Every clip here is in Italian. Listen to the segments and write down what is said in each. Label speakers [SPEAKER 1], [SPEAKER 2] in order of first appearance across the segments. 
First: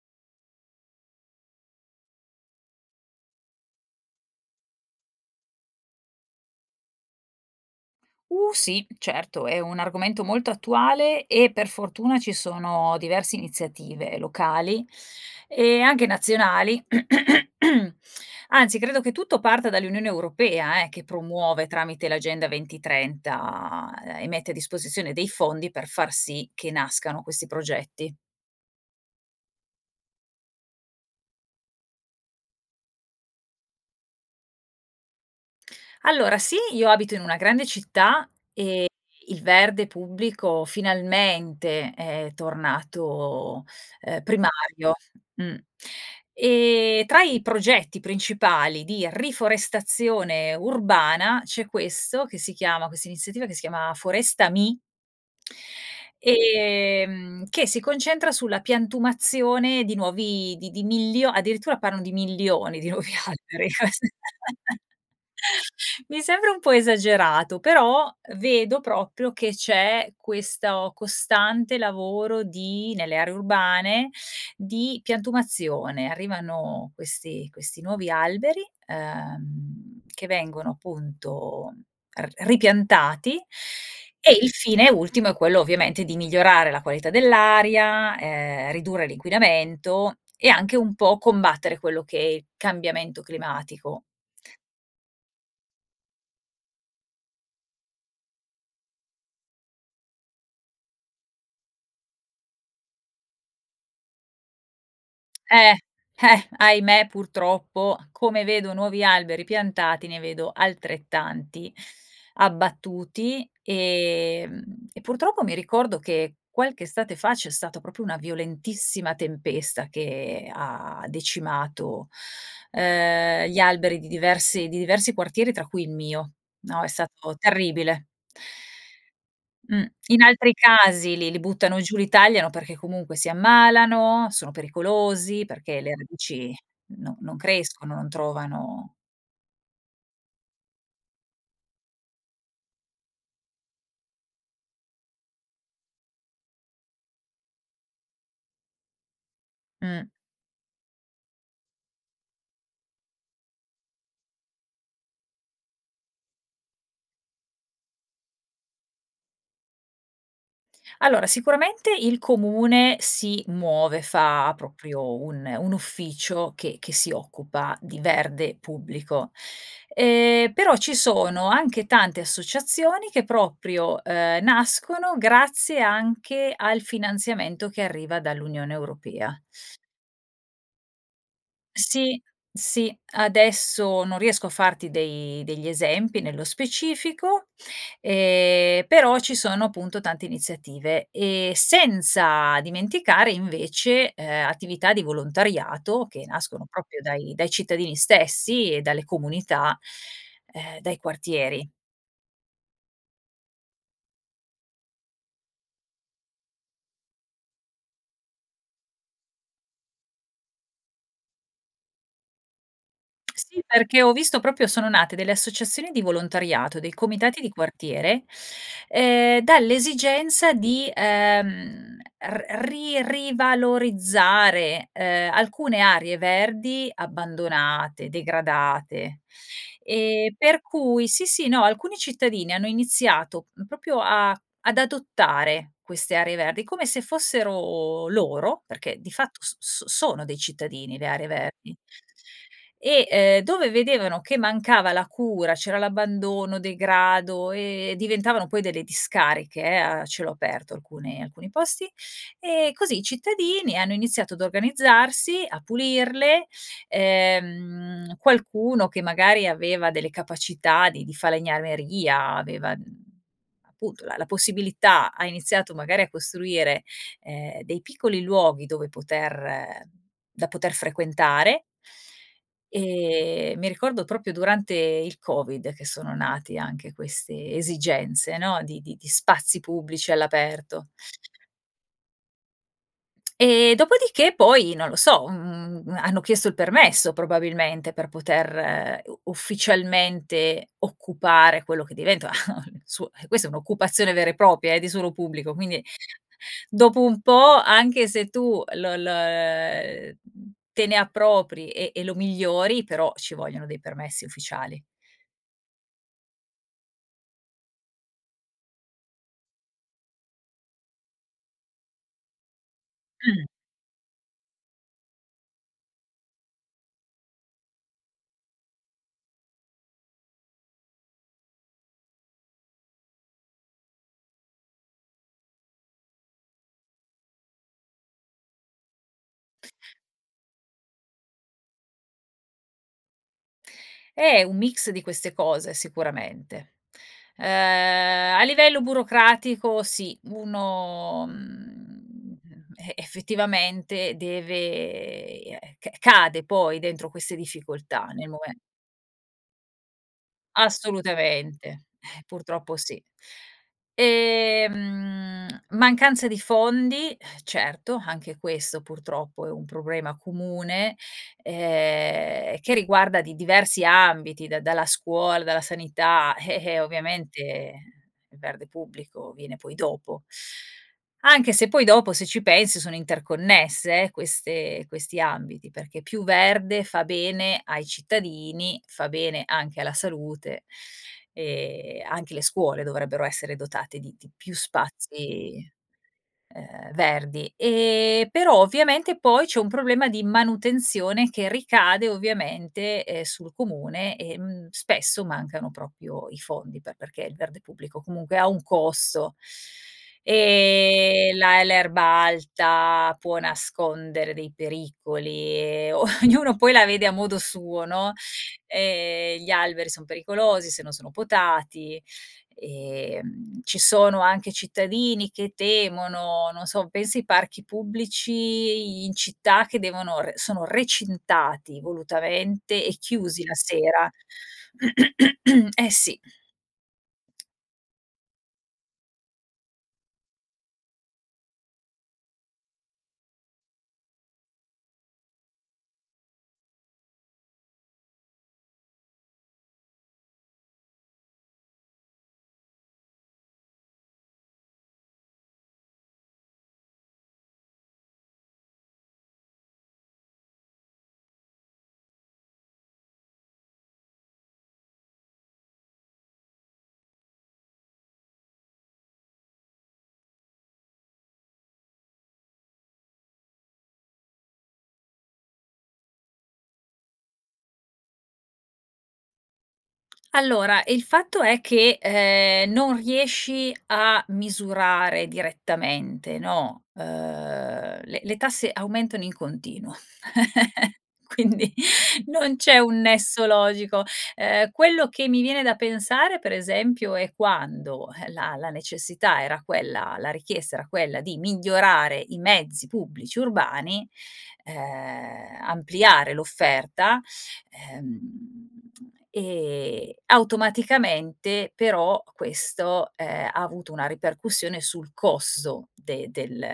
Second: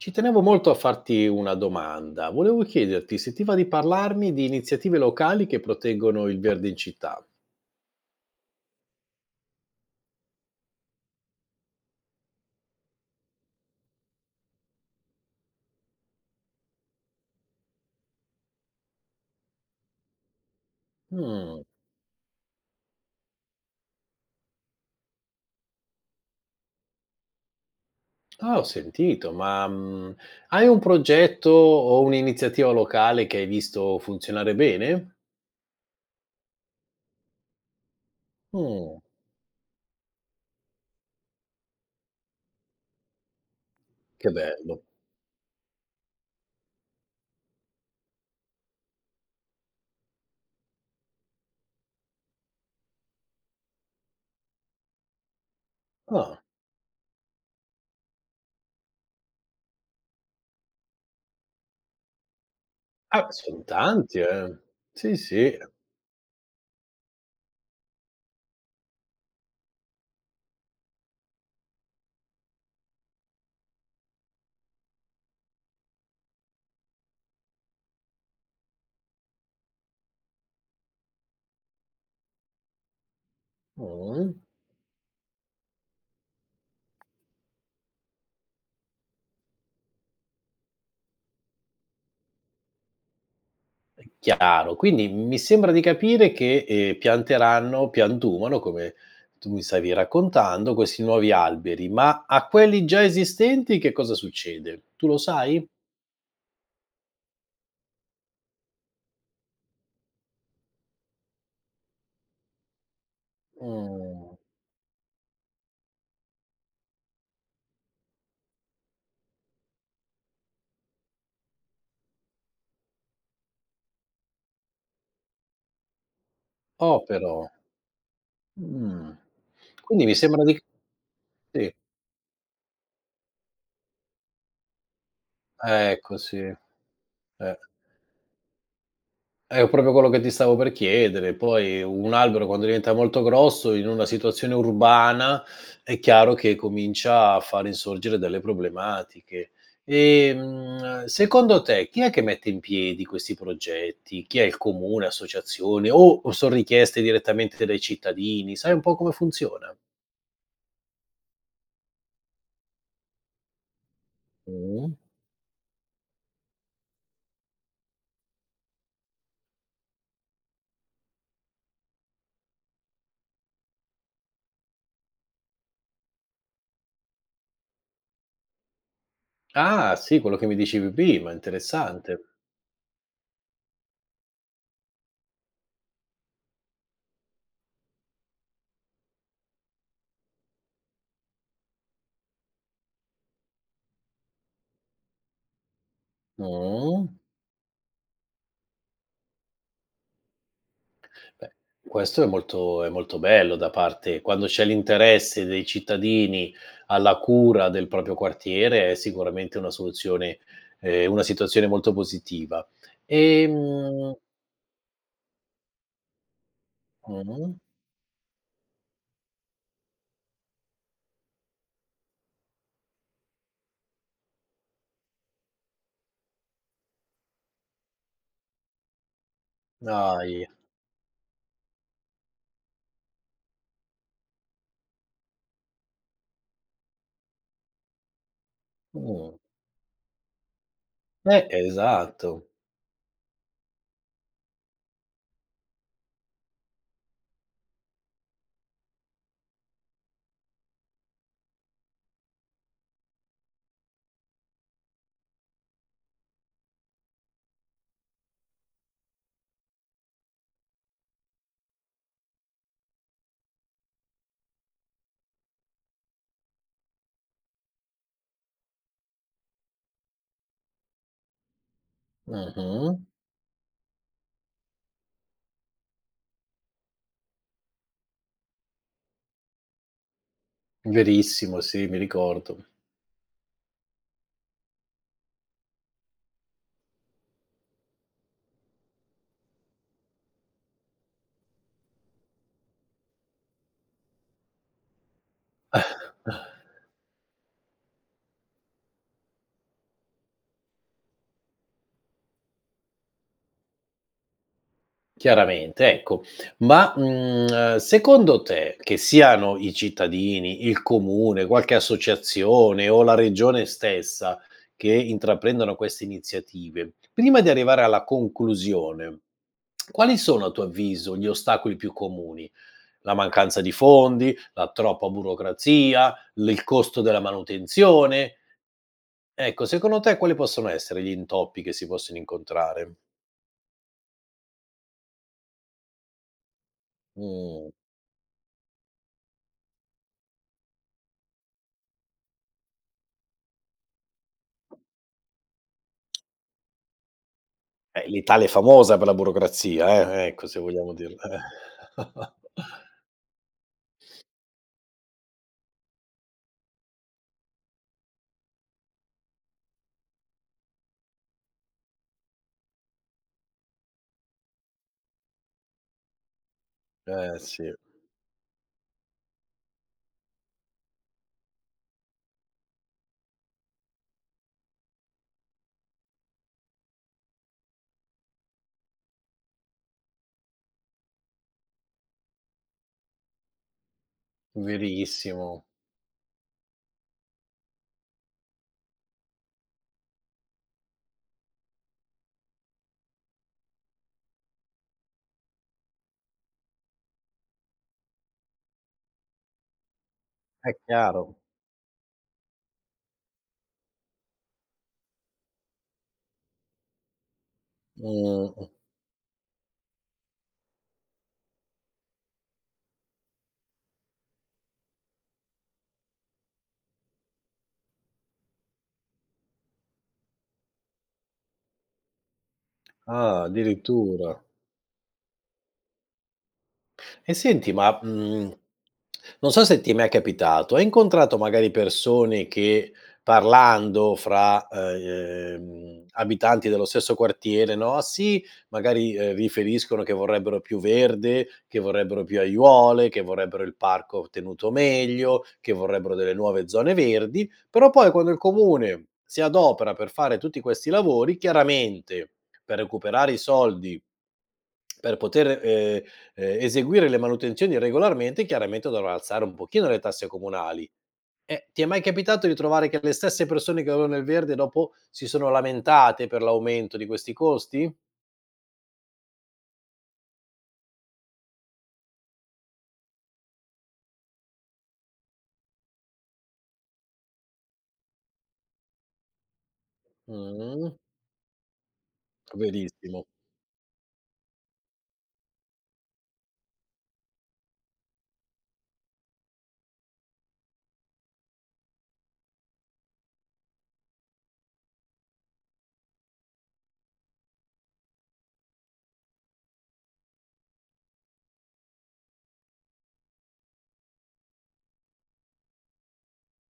[SPEAKER 1] Ci tenevo molto a farti una domanda. Volevo chiederti, se ti va, di parlarmi di iniziative locali che proteggono il verde in città.
[SPEAKER 2] Uh, sì, certo, è un argomento molto attuale e per fortuna ci sono diverse iniziative locali, e anche nazionali, anzi credo che tutto parta dall'Unione Europea, eh, che
[SPEAKER 1] Mh.
[SPEAKER 2] promuove tramite l'agenda 2030 e mette a disposizione dei fondi per far sì che nascano questi progetti.
[SPEAKER 1] Ah, ho sentito ma, mhmm, hai un progetto o un'iniziativa locale che hai visto funzionare bene?
[SPEAKER 2] Allora sì, io abito in una grande città e
[SPEAKER 1] Mh.
[SPEAKER 2] il verde pubblico finalmente è tornato, ehm,
[SPEAKER 1] Che bello.
[SPEAKER 2] primario mh. E tra i progetti principali di riforestazione urbana c'è questo che si chiama questa iniziativa che si chiama Forestami
[SPEAKER 1] Ah.
[SPEAKER 2] ehm, che si concentra sulla piantumazione di nuovi di di milio addirittura parlano di milioni di nuovi
[SPEAKER 1] Ah sono
[SPEAKER 2] alberi.
[SPEAKER 1] tanti eh, sì, sì.
[SPEAKER 2] Mi sembra un po' esagerato, però vedo proprio che c'è questo costante lavoro di nelle aree urbane, di piantumazione. Arrivano questi questi nuovi alberi, ehm, che vengono appunto r ripiantati
[SPEAKER 1] Mh.
[SPEAKER 2] e il fine ultimo è quello ovviamente di migliorare la qualità dell'aria, ehm, ridurre l'inquinamento e anche un po' combattere quello che è il cambiamento climatico.
[SPEAKER 1] [unintelligible] Chiaro, quindi mi sembra di capire che, ehm, pianteranno piantumano, come tu mi stavi raccontando, questi nuovi alberi. Ma a quelli già esistenti che cosa succede? Tu lo sai?
[SPEAKER 2] Eh, eh, ahimè purtroppo, come vedo nuovi alberi piantati, ne vedo altrettanti abbattuti,
[SPEAKER 1] Mh.
[SPEAKER 2] ehm, e purtroppo mi ricordo che qualche estate fa c'è stata proprio una violentissima tempesta che ha decimato, ehm, gli alberi di diversi di diversi quartieri tra cui il mio, no, è
[SPEAKER 1] Oh
[SPEAKER 2] stato
[SPEAKER 1] però.
[SPEAKER 2] terribile.
[SPEAKER 1] Mh.
[SPEAKER 2] Mh.
[SPEAKER 1] Quindi mi
[SPEAKER 2] In
[SPEAKER 1] sembra
[SPEAKER 2] altri
[SPEAKER 1] di c
[SPEAKER 2] casi li li
[SPEAKER 1] sì.
[SPEAKER 2] buttano giù, li tagliano, perché comunque si ammalano, sono pericolosi, perché le
[SPEAKER 1] Ecco sì,
[SPEAKER 2] radici
[SPEAKER 1] eh.
[SPEAKER 2] no non crescono, non trovano
[SPEAKER 1] È proprio quello che ti stavo per chiedere, poi un albero quando diventa molto grosso, in una situazione urbana, è chiaro che comincia a fare insorgere delle problematiche.
[SPEAKER 2] Mh.
[SPEAKER 1] Ehm, secondo te chi è che mette in piedi questi progetti? Chi è? Il comune, associazione o o son richieste direttamente dai cittadini? Sai un po' come funziona?
[SPEAKER 2] Allora, sicuramente il comune si muove, fa
[SPEAKER 1] Mh-mh.
[SPEAKER 2] proprio un un ufficio che che si occupa di verde pubblico. Ehm, però ci sono anche tante associazioni che proprio, ehm, nascono grazie anche al finanziamento che arriva dall'Unione Europea.
[SPEAKER 1] Ah sì, quello che mi dicevi prima,
[SPEAKER 2] Sì,
[SPEAKER 1] interessante.
[SPEAKER 2] sì, adesso non riesco a farti dei degli esempi nello specifico, ehm, però ci sono appunto tante iniziative. Ehm, senza dimenticare invece, ehm, attività di volontariato che nascono proprio
[SPEAKER 1] Mh.
[SPEAKER 2] dai dai cittadini stessi e dalle comunità, ehm, dai
[SPEAKER 1] Beh,
[SPEAKER 2] quartieri.
[SPEAKER 1] questo è molto è molto bello da parte quando c'è l'interesse dei cittadini alla cura del proprio quartiere è sicuramente una soluzione ehm, una situazione molto positiva,
[SPEAKER 2] Sì, perché ho
[SPEAKER 1] ehm
[SPEAKER 2] visto proprio sono nate delle associazioni di volontariato, dei comitati di
[SPEAKER 1] Mh-mh.
[SPEAKER 2] quartiere, ehm, dall'esigenza di, ehm, r ri rivalorizzare, ehm, alcune aree verdi abbandonate, degradate. Ehm,
[SPEAKER 1] Dai.
[SPEAKER 2] per cui sì, sì, no, alcuni cittadini hanno iniziato proprio a ad adottare queste aree verdi come se fossero loro, perché di
[SPEAKER 1] Mh.
[SPEAKER 2] fatto s s sono dei cittadini le aree
[SPEAKER 1] Beh, è
[SPEAKER 2] verdi
[SPEAKER 1] esatto.
[SPEAKER 2] e, ehm, dove vedevano che mancava la cura, c'era l'abbandono, degrado e diventavano poi delle discariche, eh, a cielo aperto alcune alcuni posti. E così i cittadini hanno iniziato ad organizzarsi, a pulirle. Ehm, qualcuno che magari aveva delle capacità di di falegnameria, aveva, mhmm, appunto la la possibilità, ha iniziato magari a costruire, ehm, dei piccoli luoghi dove poter da poter frequentare
[SPEAKER 1] Mh-mh.
[SPEAKER 2] ehm, mi ricordo proprio durante il covid che sono nate anche queste esigenze, no, di di di spazi pubblici all'aperto
[SPEAKER 1] Verissimo, sì, mi ricordo.
[SPEAKER 2] ehm, dopodiché poi, non lo so, mhmm, hanno chiesto il permesso probabilmente per poter u ufficialmente occupare quello che diventa suo questa è un'occupazione vera e propria, eh, di suolo pubblico, quindi dopo un po' anche se tu l l ehm, te ne appropri e e lo migliori però ci vogliono dei permessi ufficiali.
[SPEAKER 1] Chiaramente, ecco. Ma, mhmm, secondo te, che siano i cittadini, il comune, qualche associazione o la
[SPEAKER 2] Mh.
[SPEAKER 1] regione stessa, che intraprendono queste iniziative, prima di arrivare alla conclusione, quali sono, a tuo avviso, gli ostacoli più comuni? La mancanza di fondi, la troppa burocrazia, l il costo della manutenzione. Ecco, secondo te quali possono essere gli intoppi che si possono incontrare?
[SPEAKER 2] Eh, è un mix di queste cose, sicuramente. Uhm,
[SPEAKER 1] Mh.
[SPEAKER 2] a livello burocratico, sì. uno, mhmm, e effettivamente deve eh, c cade poi, dentro queste
[SPEAKER 1] Eh,
[SPEAKER 2] difficoltà, nel
[SPEAKER 1] l'Italia è
[SPEAKER 2] mome
[SPEAKER 1] famosa per la burocrazia, eh, ecco se vogliamo dirla
[SPEAKER 2] Assolutamente, eh, purtroppo sì, ehm, mancanza di fondi, eh, certo. Anche questo purtroppo è un problema comune, ehm, che riguarda di diversi ambiti, da dalla scuola, dalla sanità, eh-eh,
[SPEAKER 1] Eh, sì.
[SPEAKER 2] ovviamente il verde pubblico viene poi dopo, anche se poi dopo, se ci pensi, sono interconnesse, eh, queste questi ambiti, perché più verde fa bene ai cittadini, fa bene anche alla salute e anche le scuole dovrebbero essere dotate di di più
[SPEAKER 1] Verissimo.
[SPEAKER 2] spazi, ehm, verdi. Eh, però ovviamente poi c'è un problema di manutenzione che ricade ovviamente, eh, sul comune, ehm, spesso mancano proprio i fondi, pe perché il verde pubblico comunque ha un costo,
[SPEAKER 1] Eh,
[SPEAKER 2] ehm,
[SPEAKER 1] chiaro.
[SPEAKER 2] la l'erba alta può nascondere dei pericoli e ognuno poi la vede a modo suo, no.
[SPEAKER 1] Mh, mh.
[SPEAKER 2] Ehm, gli alberi son pericolosi se non sono potati e ci sono anche cittadini che temono non so, penso ai parchi pubblici in città che devono re sono recintati volutamente e
[SPEAKER 1] Ah,
[SPEAKER 2] chiusi la sera.
[SPEAKER 1] addirittura.
[SPEAKER 2] Eh sì.
[SPEAKER 1] E senti, ma, mhmm, non so se ti è mai capitato. Hai incontrato magari persone che, parlando fra, uhm, abitanti dello stesso quartiere, no, sì, magari, uhm, riferiscono che vorrebbero più verde, che vorrebbero più aiuole, che vorrebbero il parco tenuto meglio, che vorrebbero delle nuove zone verdi, però poi quando il comune si adopera per fare tutti questi lavori, chiaramente, per recuperare i soldi per poter, uhm, ehm, eseguire le manutenzioni regolarmente, chiaramente dovrà alzare un pochino le tasse comunali. Eh, ti è mai capitato di trovare che le stesse persone che volevano il verde dopo si sono lamentate per l'aumento di questi costi?
[SPEAKER 2] Allora, il fatto è che, ehm, non riesci a misurare direttamente, no. Uhm, le le tasse aumentano in continuo,
[SPEAKER 1] Mh-mh.
[SPEAKER 2] quindi non c'è un
[SPEAKER 1] Verissimo.
[SPEAKER 2] nesso logico. Ehm, quello che mi viene da pensare, pre esempio, è quando, eh, la la necessità era quella la richiesta era quella di migliorare i mezzi pubblici urbani, ehm, ampliare l'offerta, ehm, e automaticamente però questo, ehm, ha avuto una ripercussione sul costo de del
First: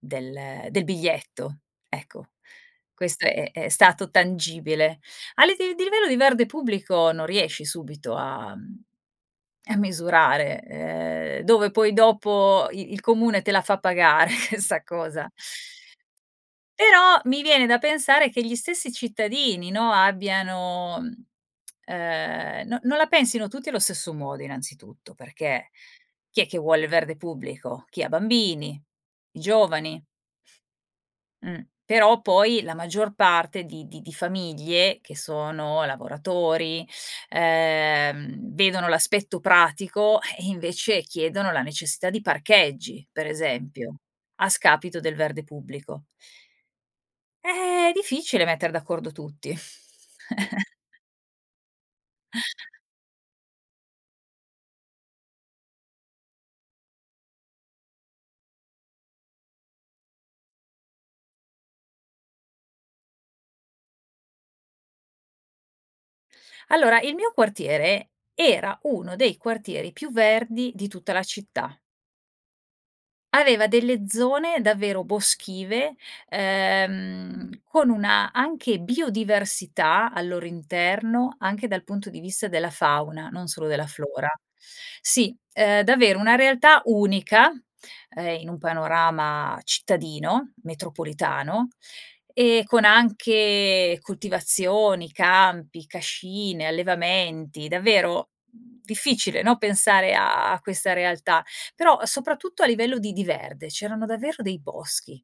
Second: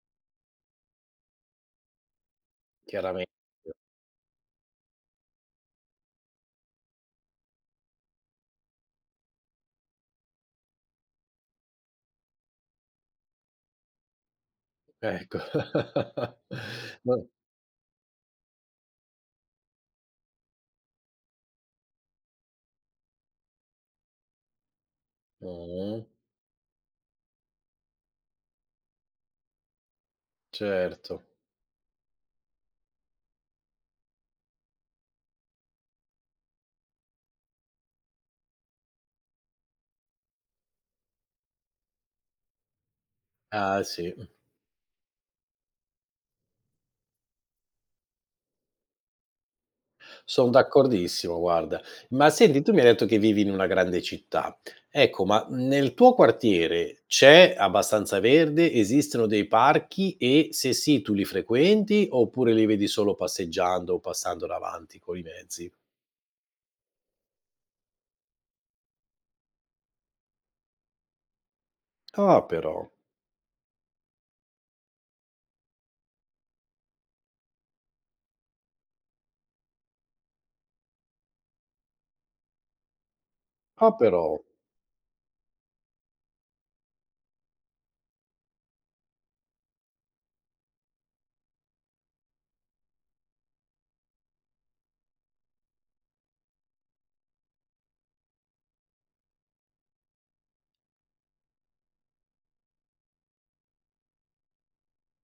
[SPEAKER 2] del del biglietto, ecco, questo
[SPEAKER 1] Chiaramente.
[SPEAKER 2] è è stato tangibile. A liv di livello di verde pubblico non riesci subito a a misurare, ehm, dove poi dopo i il comune te la fa pagare sta cosa.
[SPEAKER 1] Ecco. Ma
[SPEAKER 2] Però mi viene da pensare che gli stessi cittadini, no, abbiano, mhmm, ehm, no non la pensino tutti allo stesso modo, innanzitutto. Perché,
[SPEAKER 1] Mh-mh.
[SPEAKER 2] chi è che vuole il verde pubblico? Chi ha bambini, i giovani.
[SPEAKER 1] Certo.
[SPEAKER 2] Mh, però poi la maggior parte di di di famiglie che sono lavoratori, ehm, vedono l'aspetto pratico e e invece chiedono la necessità di parcheggi, pre
[SPEAKER 1] Ah,
[SPEAKER 2] esempio
[SPEAKER 1] sì, mh.
[SPEAKER 2] a scapito del verde pubblico. Eh è difficile metter d'accordo tutti.
[SPEAKER 1] Son d'accordissimo, guarda. Ma senti, tu mi hai detto che vivi in una grande città. Ecco, ma nel tuo quartiere c'è abbastanza verde? Esistono dei parchi e, se sì, tu li frequenti oppure li vedi solo passeggiando, passando davanti coi mezzi?
[SPEAKER 2] Allora, il mio quartiere era uno dei quartieri più verdi di tutta la città.
[SPEAKER 1] Ah, però.
[SPEAKER 2] Aveva delle zone davvero boschive, ehm, con una, anche biodiversità al loro interno, anche dal punto di vista della fauna, non solo della
[SPEAKER 1] Ah,
[SPEAKER 2] flora.
[SPEAKER 1] però.
[SPEAKER 2] Sì, ehm, davvero una realtà unica, ehm, in un panorama cittadino, metropolitano, e con anche coltivazioni, campi, cascine, allevamenti, davvero difficile, no, pensare a questa realtà, però soprattutto a livello di di verde, c'erano davvero dei boschi.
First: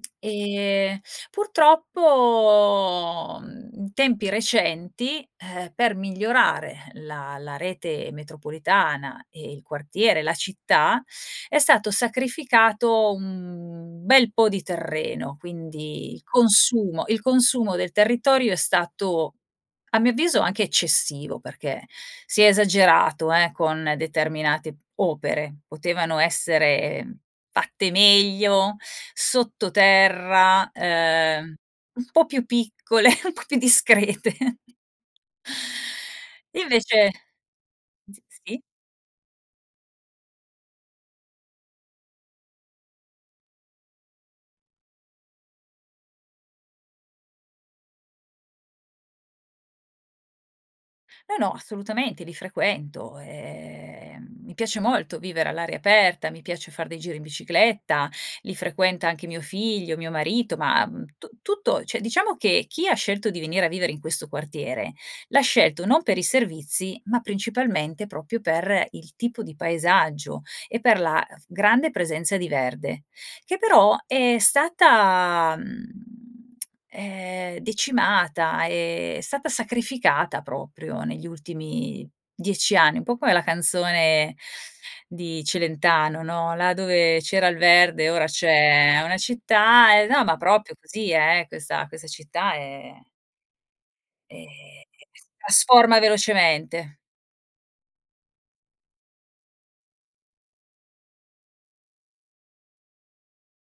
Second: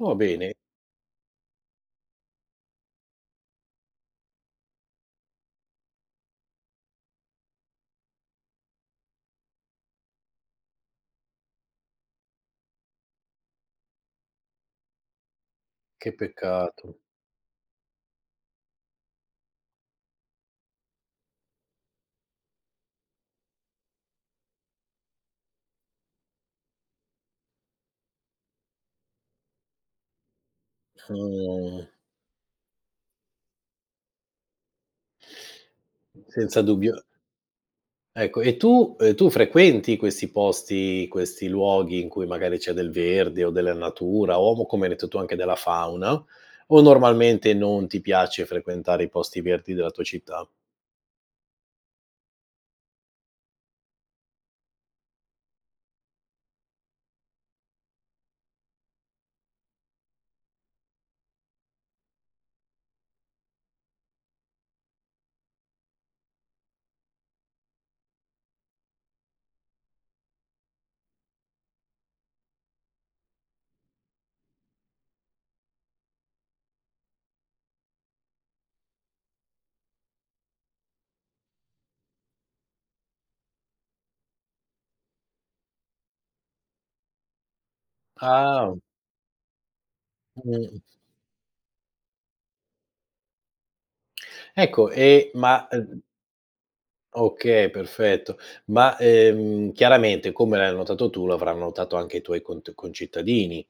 [SPEAKER 1] Oh, bene.
[SPEAKER 2] Ehm, purtroppo, mhmm, in tempi recenti, eh, per migliorare la la rete metropolitana e il quartiere, la città, è stato sacrificato un bel po' di terreno,
[SPEAKER 1] Che
[SPEAKER 2] quindi il
[SPEAKER 1] peccato.
[SPEAKER 2] consumo il consumo del territorio è stato, a mio avviso, anche eccessivo, perché si è esagerato, eh, con determinate opere. Potevano essere fatte meglio, sottoterra, ehm,
[SPEAKER 1] Mh.
[SPEAKER 2] un po' più piccole, un po' più discrete e
[SPEAKER 1] Senza dubbio.
[SPEAKER 2] invece,
[SPEAKER 1] Ecco, e
[SPEAKER 2] s-sì.
[SPEAKER 1] tu, uhm, tu frequenti questi posti, questi luoghi in cui magari c'è del verde o della natura o, co come hai detto tu, anche della fauna, o normalmente non ti piace frequentare i posti verdi della tua città?
[SPEAKER 2] No, no, assolutamente, li frequento, e, ehm, mi piace molto vivere all'aria aperta, mi piace far dei giri in bicicletta, li frequenta anche mio figlio, mio marito, ma tu tutto cioè, diciamo che chi ha scelto di venire a vivere in questo quartiere l'ha scelto non per i servizi, ma principalmente proprio per il tipo di paesaggio e per la grande presenza di verde, che però è stata, mhmm, ehm, decimata, ehm, è stata sacrificata proprio negli ultimi 10 anni, un po' come la canzone di Celentano, no: "Là dove c'era il verde ora
[SPEAKER 1] Ah, o
[SPEAKER 2] c'è una città", e no, ma proprio
[SPEAKER 1] Mh-mh.
[SPEAKER 2] così eh, questa questa città è ehm,
[SPEAKER 1] Ecco,
[SPEAKER 2] si
[SPEAKER 1] ehm, ma,
[SPEAKER 2] trasforma
[SPEAKER 1] uhm
[SPEAKER 2] velocemente.
[SPEAKER 1] Okay, perfetto, ma, ehm, chiaramente come l'hai notato tu l'avranno notato anche i tuoi cont concittadini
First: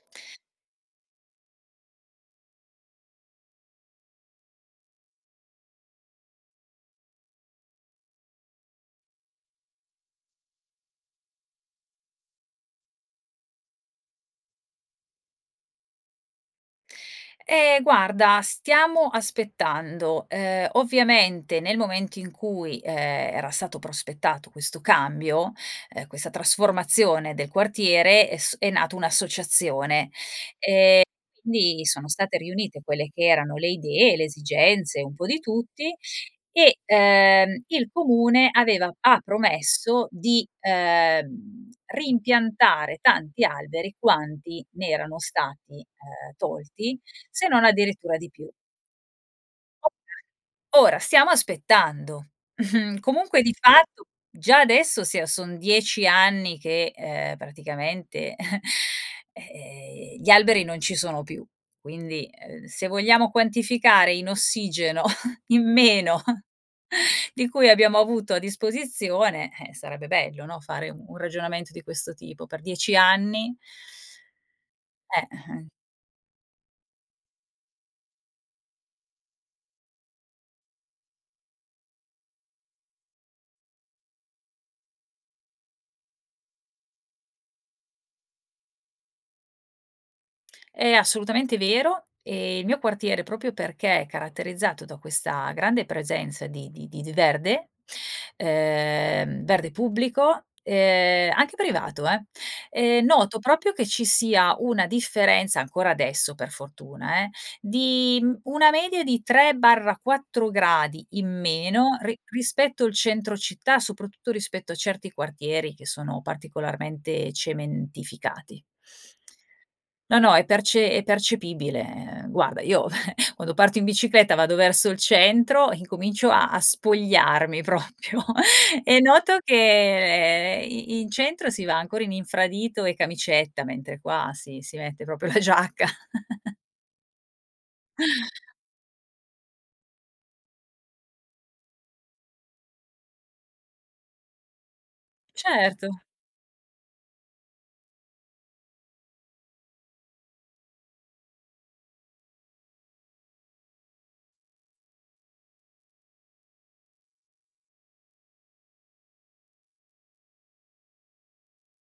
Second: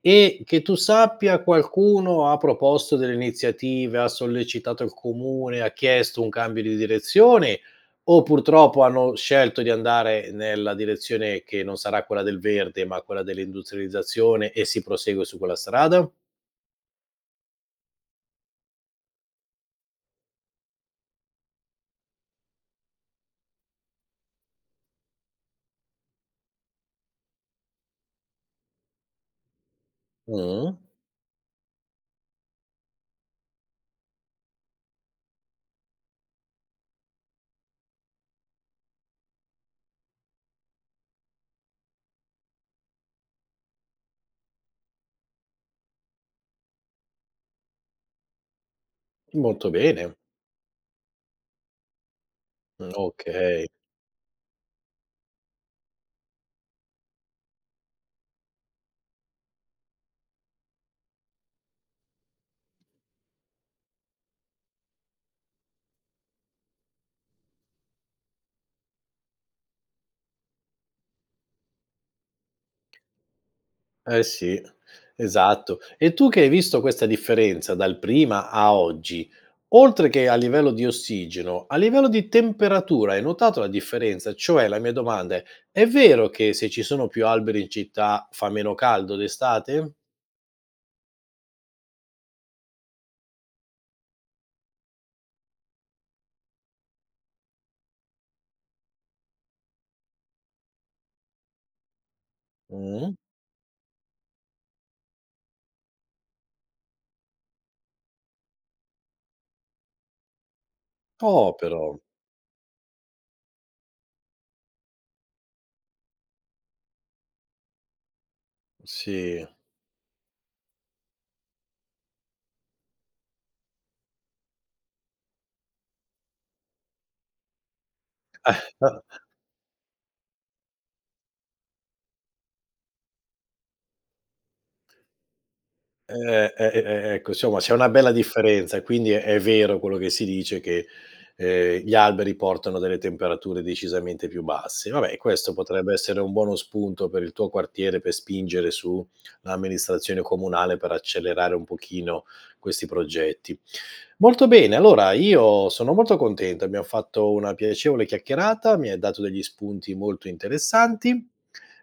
[SPEAKER 1] e, che tu sappia, qualcuno ha proposto delle iniziative? Ha sollecitato il comune? Ha chiesto un cambio di direzione o purtroppo hanno scelto di andare nella direzione che non sarà quella del verde, ma quella dell'industrializzazione, e si prosegue su quella strada?
[SPEAKER 2] Eh, guarda stiamo aspettando, uhm, ovviamente nel momento in cui, ehm, era stato prospettato questo cambio, ehm, questa trasformazione del quartiere è s è nata un'associazione
[SPEAKER 1] Mh.
[SPEAKER 2] e quindi sono state riunite quelle che erano le idee, le esigenze, un po' di tutti e, uhm, il comune aveva ha promesso di, uhm, reimpiantare tanti alberi quanti ne erano stati, uhm, tolti se non addirittura di più.
[SPEAKER 1] Molto bene.
[SPEAKER 2] Okay, ora stiamo aspettando. Mhmm, comunque di
[SPEAKER 1] Okay.
[SPEAKER 2] fatto già adesso sia son 10 anni che, uhm, praticamente, eh, ehm, gli alberi non ci sono più quindi, ehm, se vogliamo quantificare in ossigeno in meno di cui abbiamo avuto a disposizione, eh, sarebbe bello no, fare un ragionamento di questo tipo, per 10 anni
[SPEAKER 1] Eh sì,
[SPEAKER 2] Eh, uhm
[SPEAKER 1] esatto, e tu che hai visto questa differenza dal prima a oggi, oltre che a livello di ossigeno, a livello di temperatura hai notato la differenza? Cioè, la mia domanda è: è vero che se ci sono più alberi in città, fa meno caldo d'estate?
[SPEAKER 2] È assolutamente vero e il mio quartiere, proprio perché è caratterizzato da questa grande presenza di di di d verde, ehm, verde pubblico, ehm, anche privato eh,
[SPEAKER 1] Mh.
[SPEAKER 2] noto proprio che ci sia una differenza ancora adesso per fortuna, ehm, di, mhmm, una media di 3/4 gradi in
[SPEAKER 1] Oh, però.
[SPEAKER 2] meno ri rispetto al centro città, soprattutto rispetto a certi quartieri che sono particolarmente cementificati.
[SPEAKER 1] Sì.
[SPEAKER 2] No, no, è perce è percepibile guarda, io quando parto in bicicletta, vado verso il centro, incomincio a a spogliarmi proprio e noto che i in centro si va ancora in infradito e camicetta, mentre qua si si mette proprio la giacca.
[SPEAKER 1] Eh e e ecco, insomma c'è una bella differenza e quindi è vero quello che si dice che, ehm, gli alberi portano delle temperature decisamente più basse. Vabbè, questo
[SPEAKER 2] Certo.
[SPEAKER 1] potrebbe essere un buono spunto per il tuo quartiere, per spingere su l'amministrazione comunale, per accelerare un pochino questi progetti. Molto bene, allora io sono molto contento. Abbiam fatto una piacevole chiacchierata. Mi hai dato degli spunti molto interessanti,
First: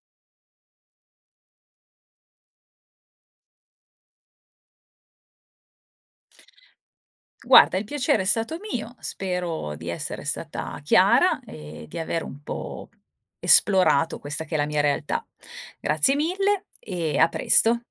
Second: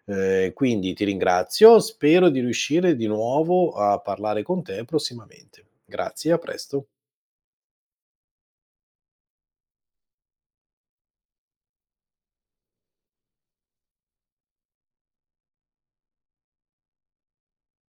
[SPEAKER 1] ehm, quindi ti ringrazio, spero di riuscire di nuovo a parlare con te prossimamente. Grazie, a presto.
[SPEAKER 2] Guarda, il piacere è stato mio, spero di essere stata chiara e di avere un po' esplorato questa che è la mia realtà. Grazie mille e a presto.